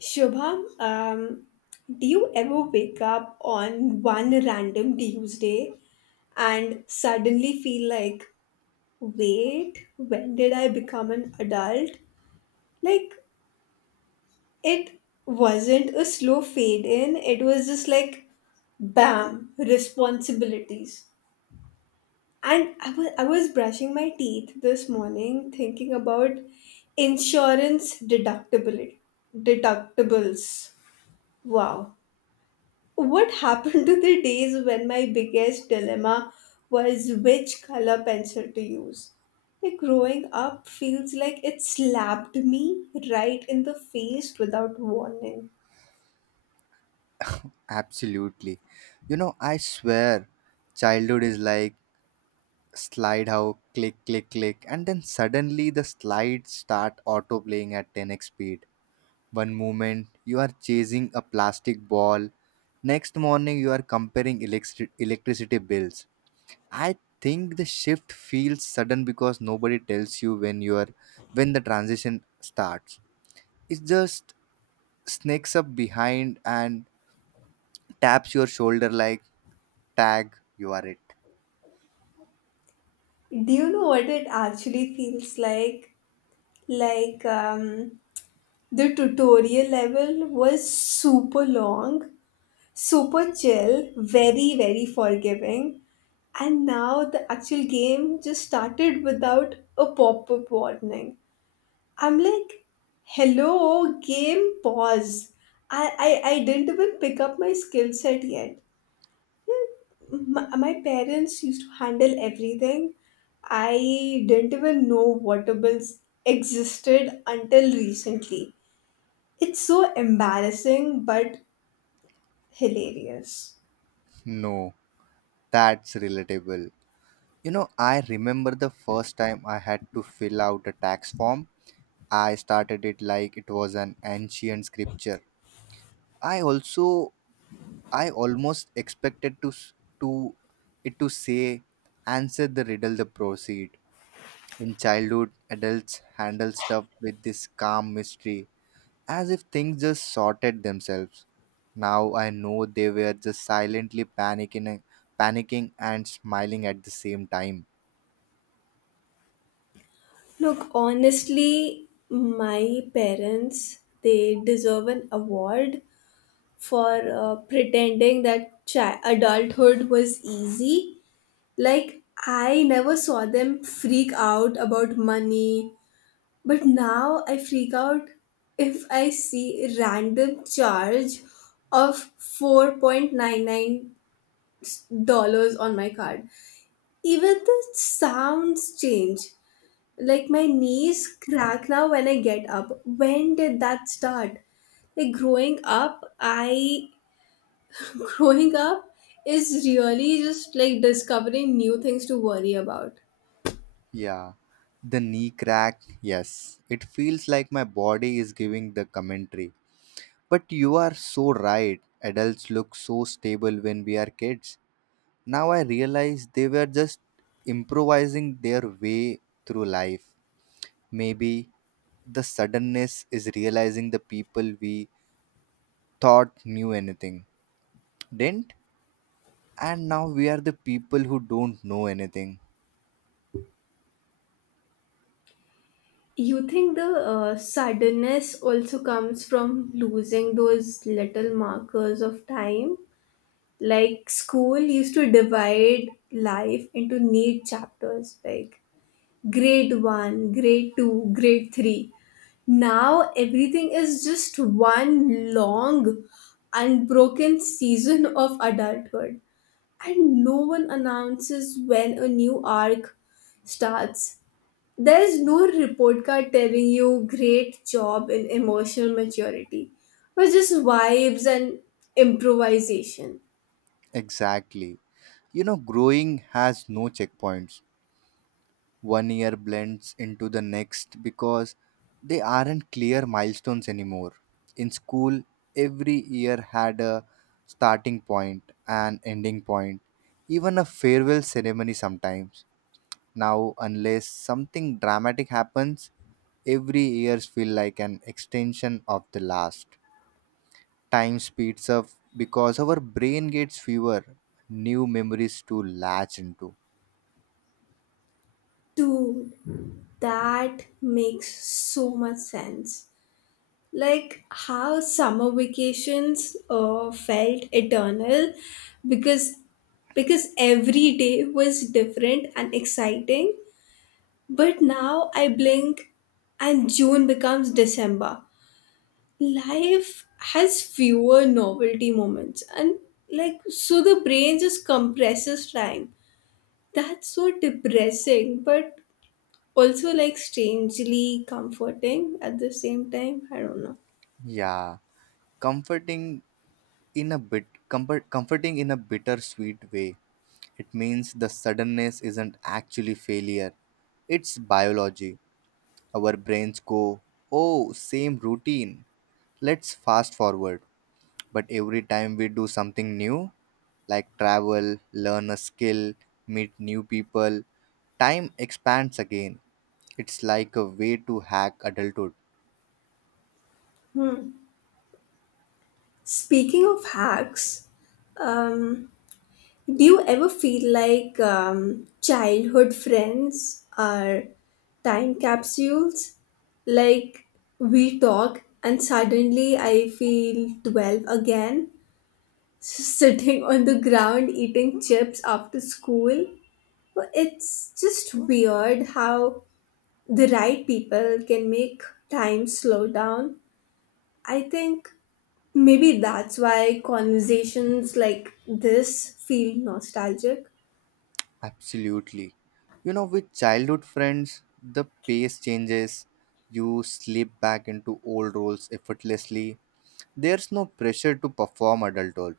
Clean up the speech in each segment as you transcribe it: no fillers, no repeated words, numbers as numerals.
Shubham, do you ever wake up on one random Tuesday and suddenly feel like, wait, when did I become an adult? Like, it wasn't a slow fade in, it was just like, bam, responsibilities. And I was brushing my teeth this morning thinking about insurance deductibility, deductibles. Wow. What happened to the days when my biggest dilemma was which color pencil to use? Like growing up feels like it slapped me right in the face without warning. Absolutely. You know, I swear, childhood is like slide how click, click, click, and then suddenly the slides start auto playing at 10x speed. One moment you are chasing a plastic ball, next morning you are comparing electricity bills. I think the shift feels sudden because nobody tells you when you are when the transition starts. It just sneaks up behind and taps your shoulder like tag, you are it. Do you know what it actually feels like? Like the tutorial level was super long, super chill, very, very forgiving. And now the actual game just started without a pop up warning. I'm like, hello, game pause. I didn't even pick up my skill set yet. My parents used to handle everything. I didn't even know water bills existed until recently. It's so embarrassing but hilarious. No, that's relatable. You know, I remember the first time I had to fill out a tax form. I started it like it was an ancient scripture. I also i almost expected to s- to it to say, answer the riddle the proceed. In childhood, adults handle stuff with this calm mystery, as if things just sorted themselves. Now I know they were just silently panicking and smiling at the same time. Look, honestly, my parents, they deserve an award for pretending that adulthood was easy. Like, I never saw them freak out about money, but now I freak out if I see random charge of $4.99 on my card. Even the sounds change. Like, my knees crack now when I get up. When did that start? like growing up i growing up is really just like discovering new things to worry about. Yeah, the knee crack. Yes, it feels like my body is giving the commentary. But you are so right. Adults look so stable when we are kids. Now I realize they were just improvising their way through life. Maybe the suddenness is realizing the people we thought knew anything, didn't? And now we are the people who don't know anything. You think the suddenness also comes from losing those little markers of time? Like school used to divide life into neat chapters, like grade 1, grade 2, grade 3. Now everything is just one long, unbroken season of adulthood and no one announces when a new arc starts. There is no report card telling you great job in emotional maturity, but just vibes and improvisation. Exactly. You know, growing has no checkpoints. One year blends into the next because they aren't clear milestones anymore. In school, every year had a starting point, an ending point, even a farewell ceremony sometimes. Now, unless something dramatic happens, every years feel like an extension of the last. Time speeds up because our brain gets fewer new memories to latch into. Dude, that makes so much sense. Like how summer vacations felt eternal because because every day was different and exciting. But now I blink and June becomes December. Life has fewer novelty moments and like so the brain just compresses time. That's so depressing but also like strangely comforting at the same time. I don't know. Yeah, comforting comforting in a bittersweet way. It means the suddenness isn't actually failure. It's biology. Our brains go, "Oh, same routine. Let's fast forward." But every time we do something new, like travel, learn a skill, meet new people, time expands again. It's like a way to hack adulthood. Hmm. Speaking of hacks, um do you ever feel like childhood friends are time capsules? Like we talk, and suddenly I feel 12 again, sitting on the ground eating chips after school. Well, it's just weird how the right people can make time slow down. I think maybe that's why conversations like this feel nostalgic. Absolutely. You know, with childhood friends, the pace changes. You slip back into old roles effortlessly. There's no pressure to perform adulthood.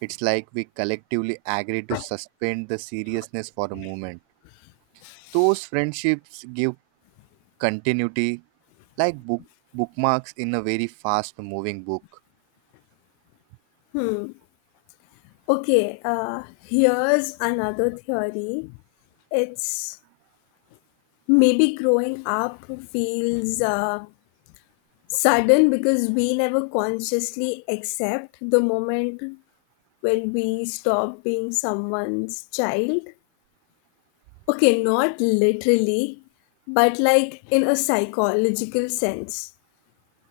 It's like we collectively agree to suspend the seriousness for a moment. Those friendships give continuity, like bookmarks in a very fast moving book. Okay, here's another theory. It's maybe growing up feels sudden because we never consciously accept the moment when we stop being someone's child. Okay, not literally, but like in a psychological sense.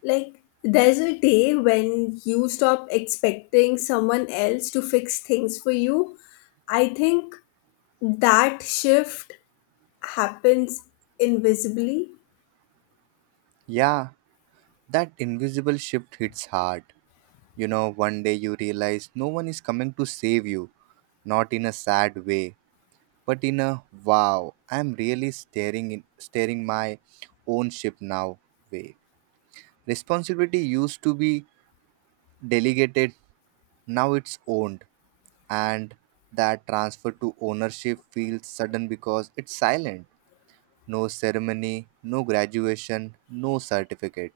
Like, there's a day when you stop expecting someone else to fix things for you. I think that shift happens invisibly. Yeah, that invisible shift hits hard. You know, one day you realize no one is coming to save you, not in a sad way, but in a wow, I'm really staring my own ship now way. Responsibility used to be delegated, now it's owned. And that transfer to ownership feels sudden because it's silent. No ceremony, no graduation, no certificate.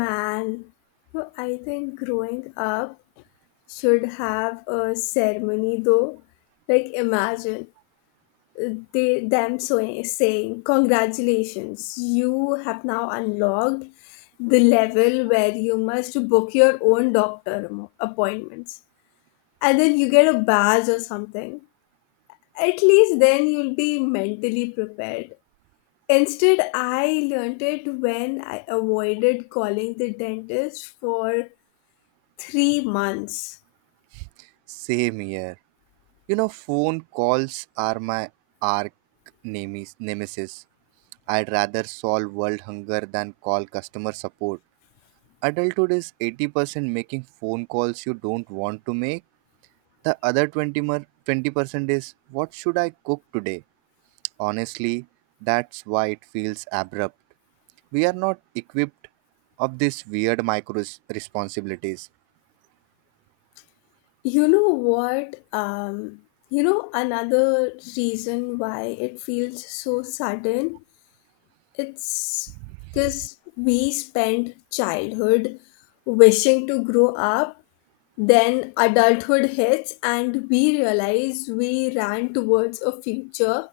Man, no, I think growing up should have a ceremony though. Like imagine they them so saying congratulations, you have now unlocked the level where you must book your own doctor appointments, and then you get a badge or something. At least then you'll be mentally prepared. Instead, I learnt it when I avoided calling the dentist for 3 months. Same here. You know, phone calls are my arch nemesis. I'd rather solve world hunger than call customer support. Adulthood is 80% making phone calls you don't want to make. The other 20% is what should I cook today? Honestly, that's why it feels abrupt. We are not equipped of these weird micro responsibilities. You know what? You know, another reason why it feels so sudden? It's because we spend childhood wishing to grow up, then adulthood hits, and we realize we ran towards a future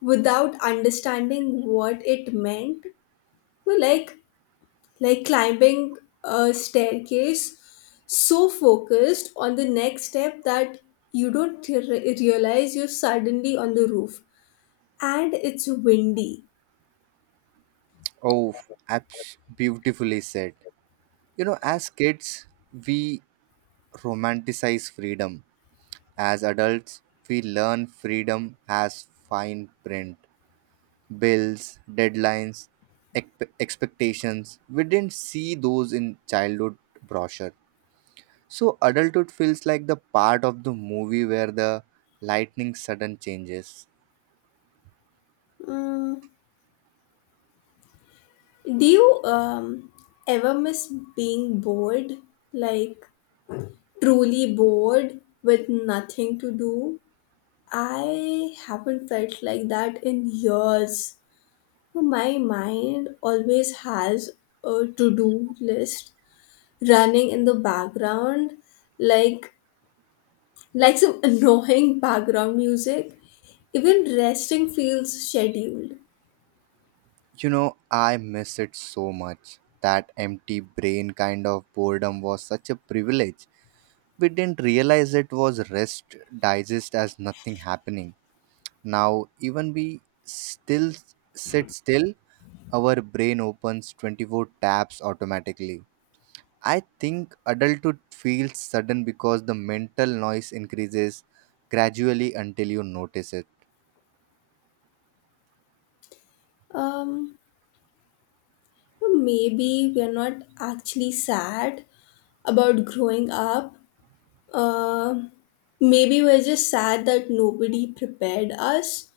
without understanding what it meant. Well, like climbing a staircase, so focused on the next step that you don't realize you're suddenly on the roof, and it's windy. Oh, beautifully said. You know, as kids, we romanticize freedom. As adults, we learn freedom as fine print, bills, deadlines, expectations. We didn't see those in childhood brochure. So, adulthood feels like the part of the movie where the lightning sudden changes. Mm. Do you ever miss being bored, like truly bored with nothing to do? I haven't felt like that in years. My mind always has a to do list running in the background like like some annoying background music. Even resting feels scheduled. You know, I miss it so much. That empty brain kind of boredom was such a privilege. We didn't realize it was rest, digest as nothing happening. Now, even we still sit still, our brain opens 24 tabs automatically. I think adulthood feels sudden because the mental noise increases gradually until you notice it. um Maybe we are not actually sad about growing up. uh, Maybe we're just sad that nobody prepared us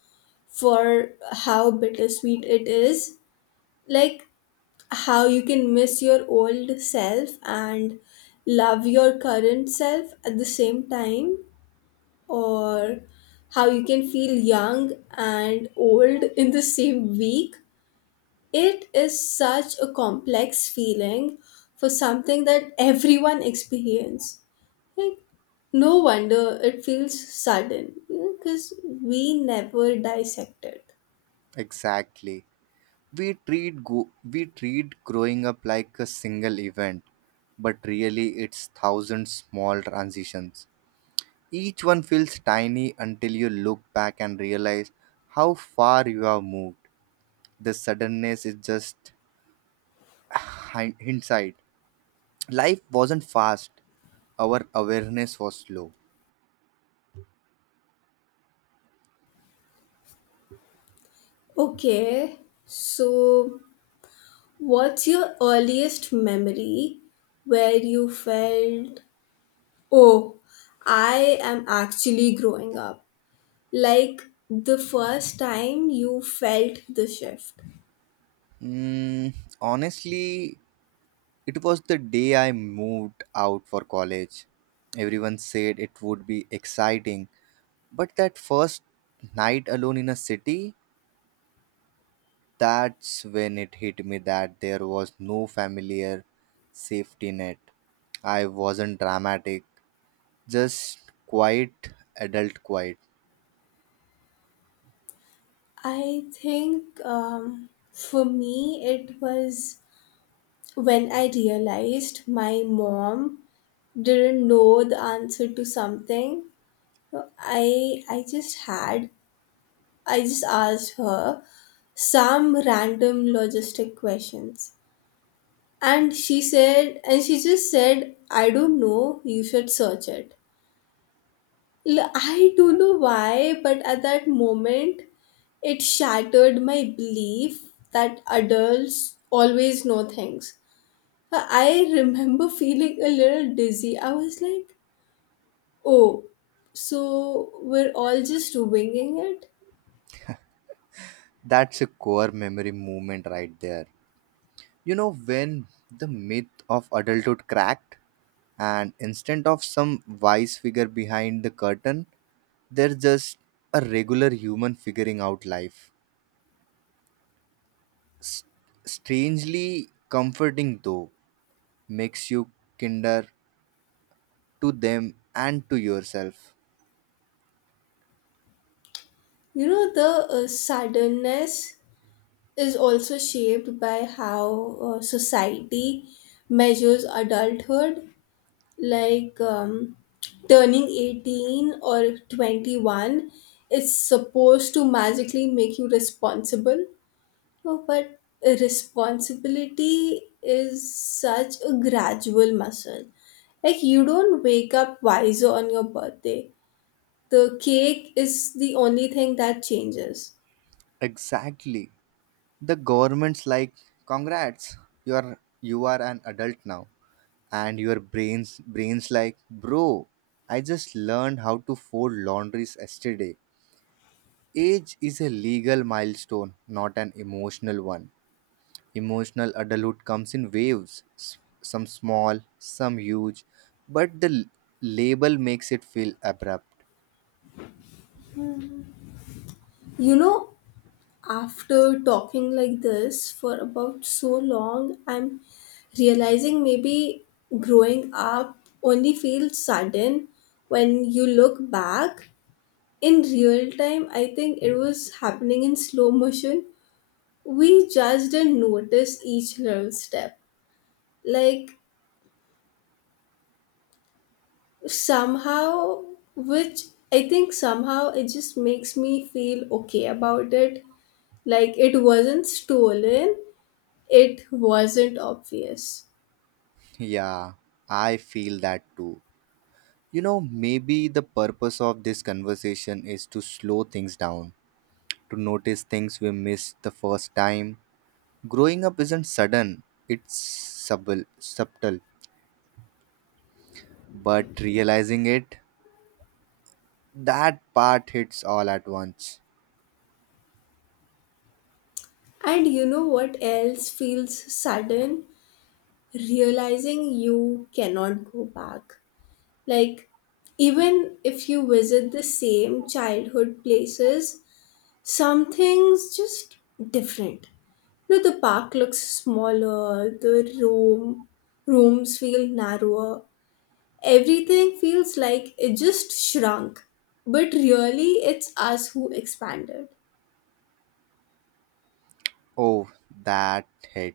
for how bittersweet it is, like how you can miss your old self and love your current self at the same time, or how you can feel young and old in the same week. It is such a complex feeling for something that everyone experiences. Like, no wonder it feels sudden because we never dissect it. Exactly. We treat growing up like a single event, but really it's thousand small transitions. Each one feels tiny until you look back and realize how far you have moved. The suddenness is just hindsight. Life wasn't fast, our awareness was slow. Okay, so what's your earliest memory where you felt, oh, I am actually growing up? Like the first time you felt the shift. Mm, honestly, it was the day I moved out for college. Everyone said it would be exciting, but that first night alone in a city, that's when it hit me that there was no familiar safety net. I wasn't dramatic, just quiet, adult quiet. I think For me it was when I realized my mom didn't know the answer to something. i i just had I just asked her some random logistic questions, and she just said I don't know, you should search it. I don't know why, but at that moment, it shattered my belief that adults always know things. I remember feeling a little dizzy. I was like, oh, so we're all just winging it? That's a core memory moment right there. You know, when the myth of adulthood cracked, and instead of some wise figure behind the curtain, there's just a regular human figuring out life. S- strangely comforting though, makes you kinder to them and to yourself. You know, the suddenness is also shaped by how society measures adulthood. Like turning 18 or 21 is supposed to magically make you responsible. No, but responsibility is such a gradual muscle. Like you don't wake up wiser on your birthday. The cake is the only thing that changes. Exactly. The government's like, congrats, you are an adult now. And your brains like, bro, I just learned how to fold laundries yesterday. Age is a legal milestone, not an emotional one. Emotional adulthood comes in waves, some small, some huge, but the label makes it feel abrupt. You know, after talking like this for about so long, I'm realizing maybe growing up only feels sudden when you look back. In real time, I think it was happening in slow motion. We just didn't notice each little step. Like, somehow, which I think somehow it just makes me feel okay about it. Like, it wasn't stolen. It wasn't obvious. Yeah, I feel that too. You know, maybe the purpose of this conversation is to slow things down, to notice things we missed the first time. Growing up isn't sudden, it's subtle, subtle, but realizing it, that part hits all at once. And you know what else feels sudden? Realizing you cannot go back. Like, even if you visit the same childhood places, some things just different. You know, the park looks smaller, the rooms feel narrower. Everything feels like it just shrunk. But really it's us who expanded. Oh, that hit.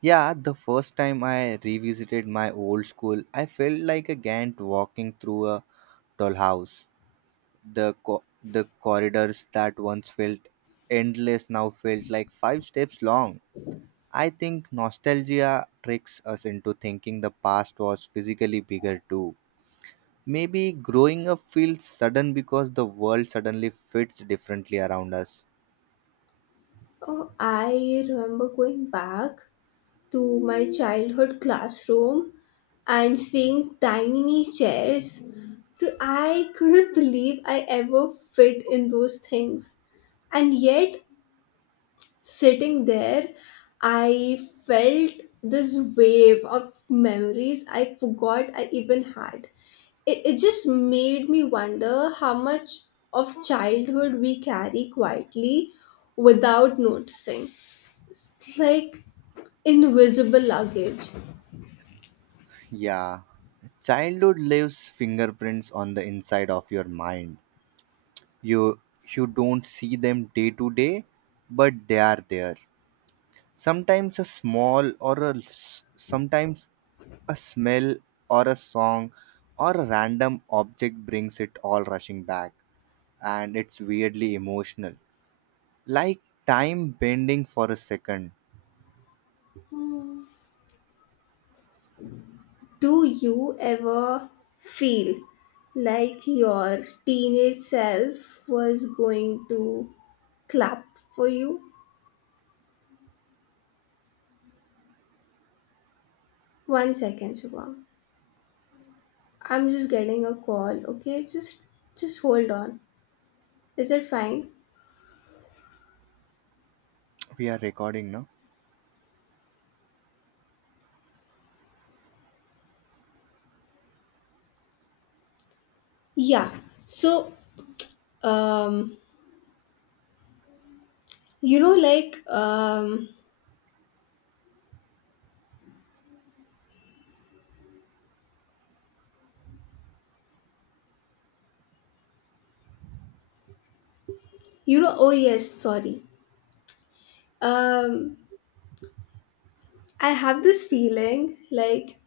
Yeah, the first time I revisited my old school, I felt like a Gant walking through a dollhouse. The corridors that once felt endless now felt like five steps long. I think nostalgia tricks us into thinking the past was physically bigger too. Maybe growing up feels sudden because the world suddenly fits differently around us. Oh, I remember going back to my childhood classroom and seeing tiny chairs. Dude, I couldn't believe I ever fit in those things. And yet, sitting there, I felt this wave of memories I forgot I even had. It just made me wonder how much of childhood we carry quietly without noticing. It's like invisible luggage. Yeah. Childhood leaves fingerprints on the inside of your mind. You you don't see them day to day, but they are there. Sometimes a smell or a song or a random object brings it all rushing back, and it's weirdly emotional. Like time bending for a second. Do you ever feel like your teenage self was going to clap for you? One second, Shubham. I'm just getting a call. Okay, just hold on. Is it fine? We are recording, now. Yeah. So, um, you know, like, you know, oh yes, sorry. Um, I have this feeling like.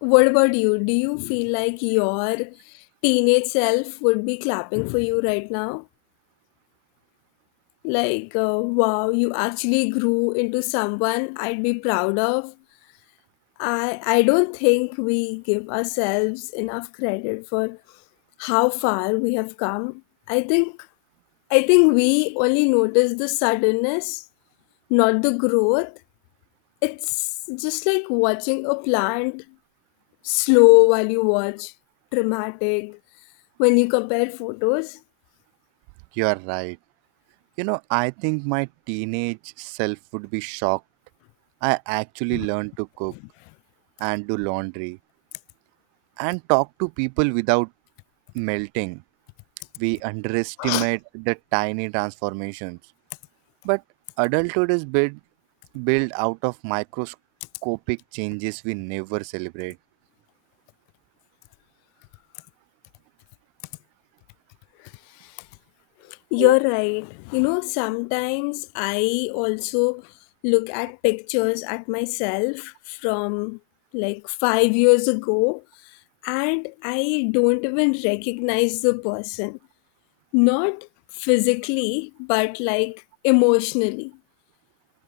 What about you? Do you feel like your teenage self would be clapping for you right now? Like, wow, you actually grew into someone I'd be proud of. I don't think we give ourselves enough credit for how far we have come. I think I think we only notice the suddenness, not the growth. It's just like watching a plant slow while you watch, dramatic when you compare photos. You are right. You know, I think my teenage self would be shocked. I actually learned to cook and do laundry and talk to people without melting. We underestimate the tiny transformations. But adulthood is built out of microscopic changes we never celebrate. You're right. You know, sometimes I also look at pictures at myself from like 5 years ago and I don't even recognize the person. Not physically, but like emotionally.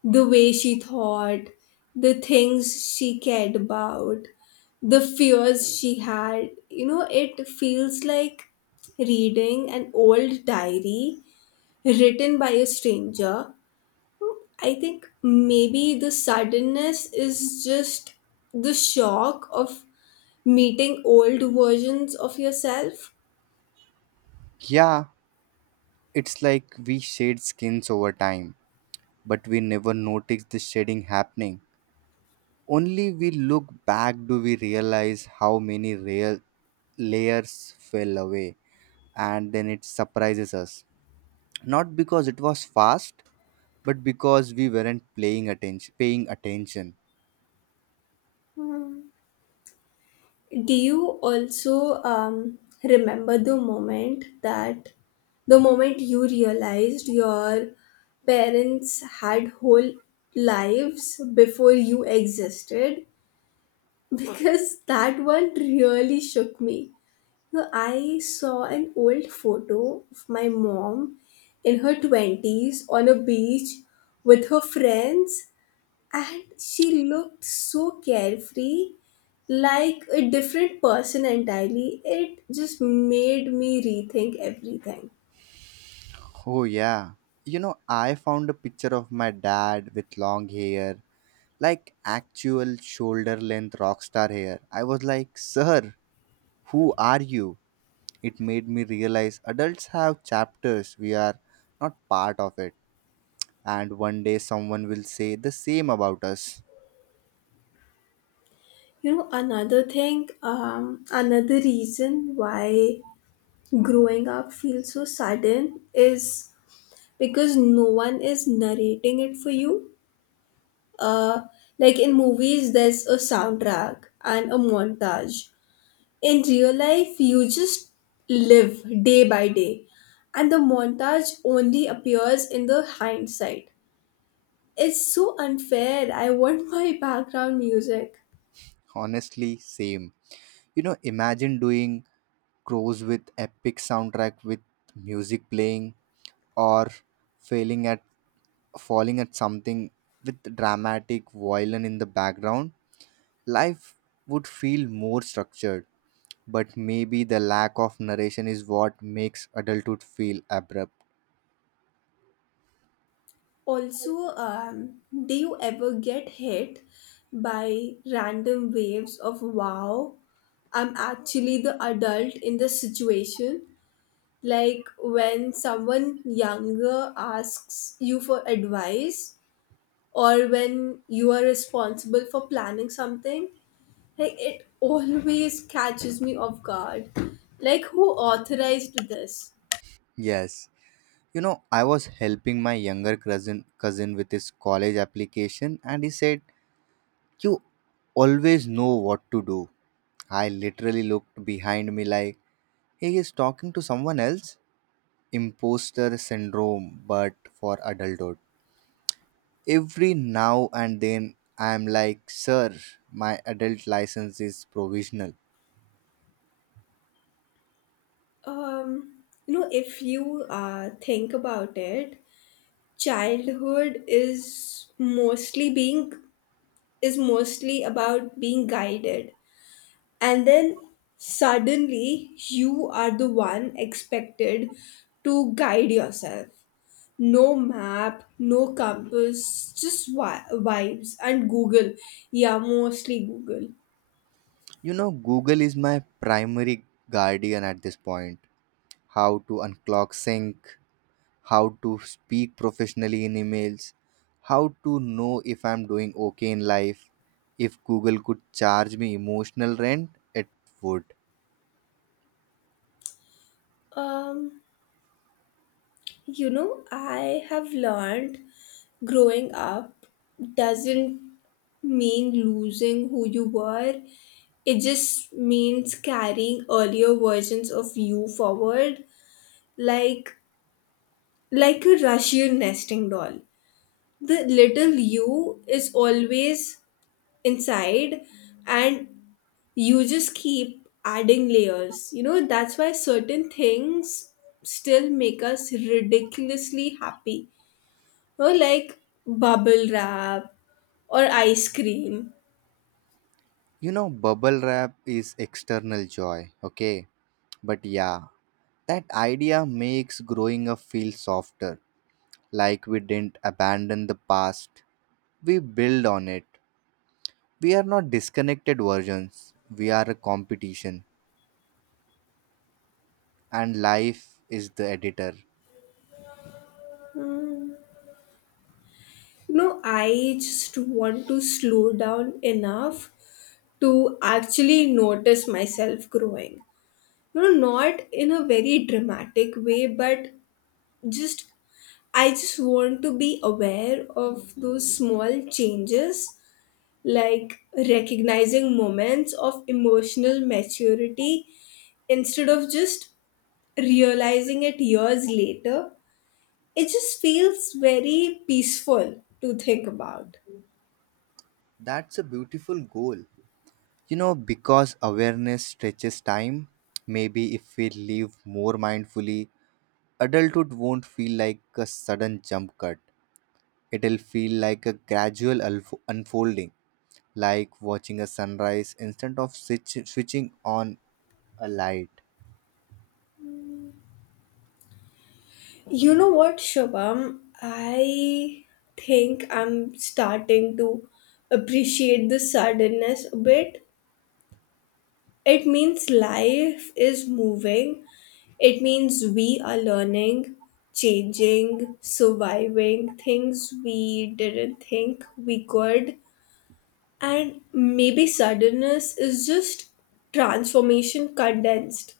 The way she thought, the things she cared about, the fears she had. You know, it feels like reading an old diary written by a stranger. I think maybe the suddenness is just the shock of meeting old versions of yourself. Yeah, it's like we shade skins over time, but we never notice the shading happening. Only we look back do we realize how many real layers fell away, and then it surprises us. Not because it was fast, but because we weren't playing attention paying attention. Do you also remember the moment you realized your parents had whole lives before you existed? Because that one really shook me. So I saw an old photo of my mom in her 20s on a beach with her friends, and she looked so carefree, like a different person entirely. It just made me rethink everything. Oh, yeah. You know, I found a picture of my dad with long hair, like actual shoulder length rock star hair. I was like, sir, who are you? It made me realize adults have chapters we are not part of it, and one day someone will say the same about us. You know, another thing, another reason why growing up feels so sudden is because no one is narrating it for you. uh like in movies there's a soundtrack and a montage. In real life, you just live day by day, and the montage only appears in the hindsight. It's so unfair. I want my background music. Honestly, same. You know, imagine doing grows with epic soundtrack, with music playing, or failing at falling at something with dramatic violin in the background. Life would feel more structured, but maybe the lack of narration is what makes adulthood feel abrupt. Also, do you ever get hit by random waves of wow? I'm actually the adult in the situation. Like when someone younger asks you for advice, or when you are responsible for planning something. Like it always catches me off guard, like who authorized this? Yes. You know, I was helping my younger cousin with his college application, and he said, you always know what to do. I literally looked behind me like, he is talking to someone else. Imposter syndrome, but for adulthood every now and then, I'm like, sir, my adult license is provisional. um you know, if you think about it, childhood is mostly being is mostly about being guided, and then suddenly you are the one expected to guide yourself. No map, no compass, just vibes and Google. Yeah, mostly Google. You know, Google is my primary guardian at this point. How to unclog sync, how to speak professionally in emails, how to know if I'm doing okay in life. If Google could charge me emotional rent, it would. Um, you know, I have learned growing up doesn't mean losing who you were. It just means carrying earlier versions of you forward, like like a Russian nesting doll. The little you is always inside, and you just keep adding layers. You know, that's why certain things still make us ridiculously happy. You know, like bubble wrap or ice cream. You know, bubble wrap is external joy, okay. But yeah, that idea makes growing up feel softer, like we didn't abandon the past. We build on it. We are not disconnected versions, we are a competition, and life is the editor. You know, I just want to slow down enough to actually notice myself growing. You know, not in a very dramatic way, but just I just want to be aware of those small changes, like recognizing moments of emotional maturity instead of just realizing it years later. It just feels very peaceful to think about. That's a beautiful goal. You know, because awareness stretches time, maybe if we live more mindfully, adulthood won't feel like a sudden jump cut. It'll feel like a gradual unfolding, like watching a sunrise instead of switching on a light. You know what, Shubham? I think I'm starting to appreciate the suddenness a bit. It means life is moving. It means we are learning, changing, surviving things we didn't think we could. And maybe suddenness is just transformation condensed.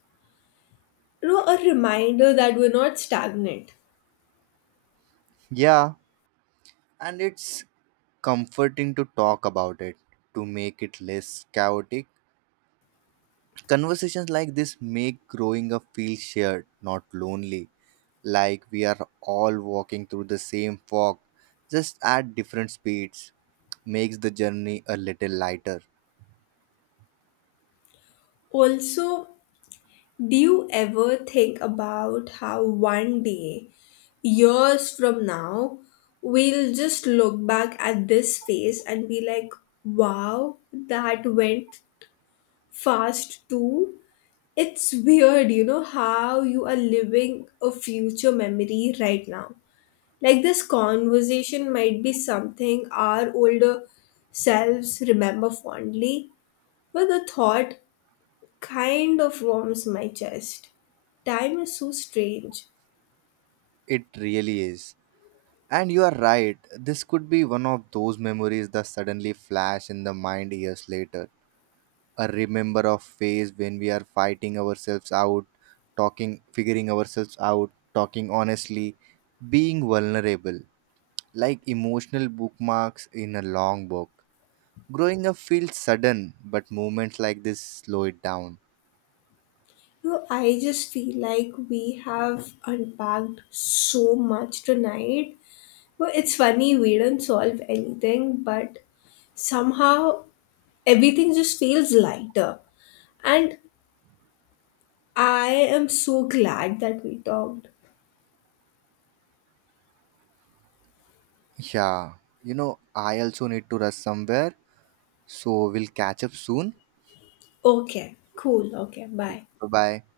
You know, a reminder that we're not stagnant. Yeah, and it's comforting to talk about it, to make it less chaotic. Conversations like this make growing up feel shared, not lonely, like we are all walking through the same fog, just at different speeds, makes the journey a little lighter. Also, do you ever think about how one day, years from now, we'll just look back at this phase and be like, wow, that went fast too? It's weird, you know, how you are living a future memory right now. Like, this conversation might be something our older selves remember fondly, but the thought kind of warms my chest. Time is so strange. It really is. And you are right, this could be one of those memories that suddenly flash in the mind years later, a remember of phase when we are fighting ourselves out, talking, figuring ourselves out, talking honestly, being vulnerable, like emotional bookmarks in a long book. Growing up feels sudden, but moments like this slow it down. You know, I just feel like we have unpacked so much tonight. Well, it's funny we don't solve anything, but somehow everything just feels lighter. And I am so glad that we talked. Yeah, you know, I also need to rush somewhere, so we'll catch up soon. Okay, cool. Okay, Cool. bye. Bye bye.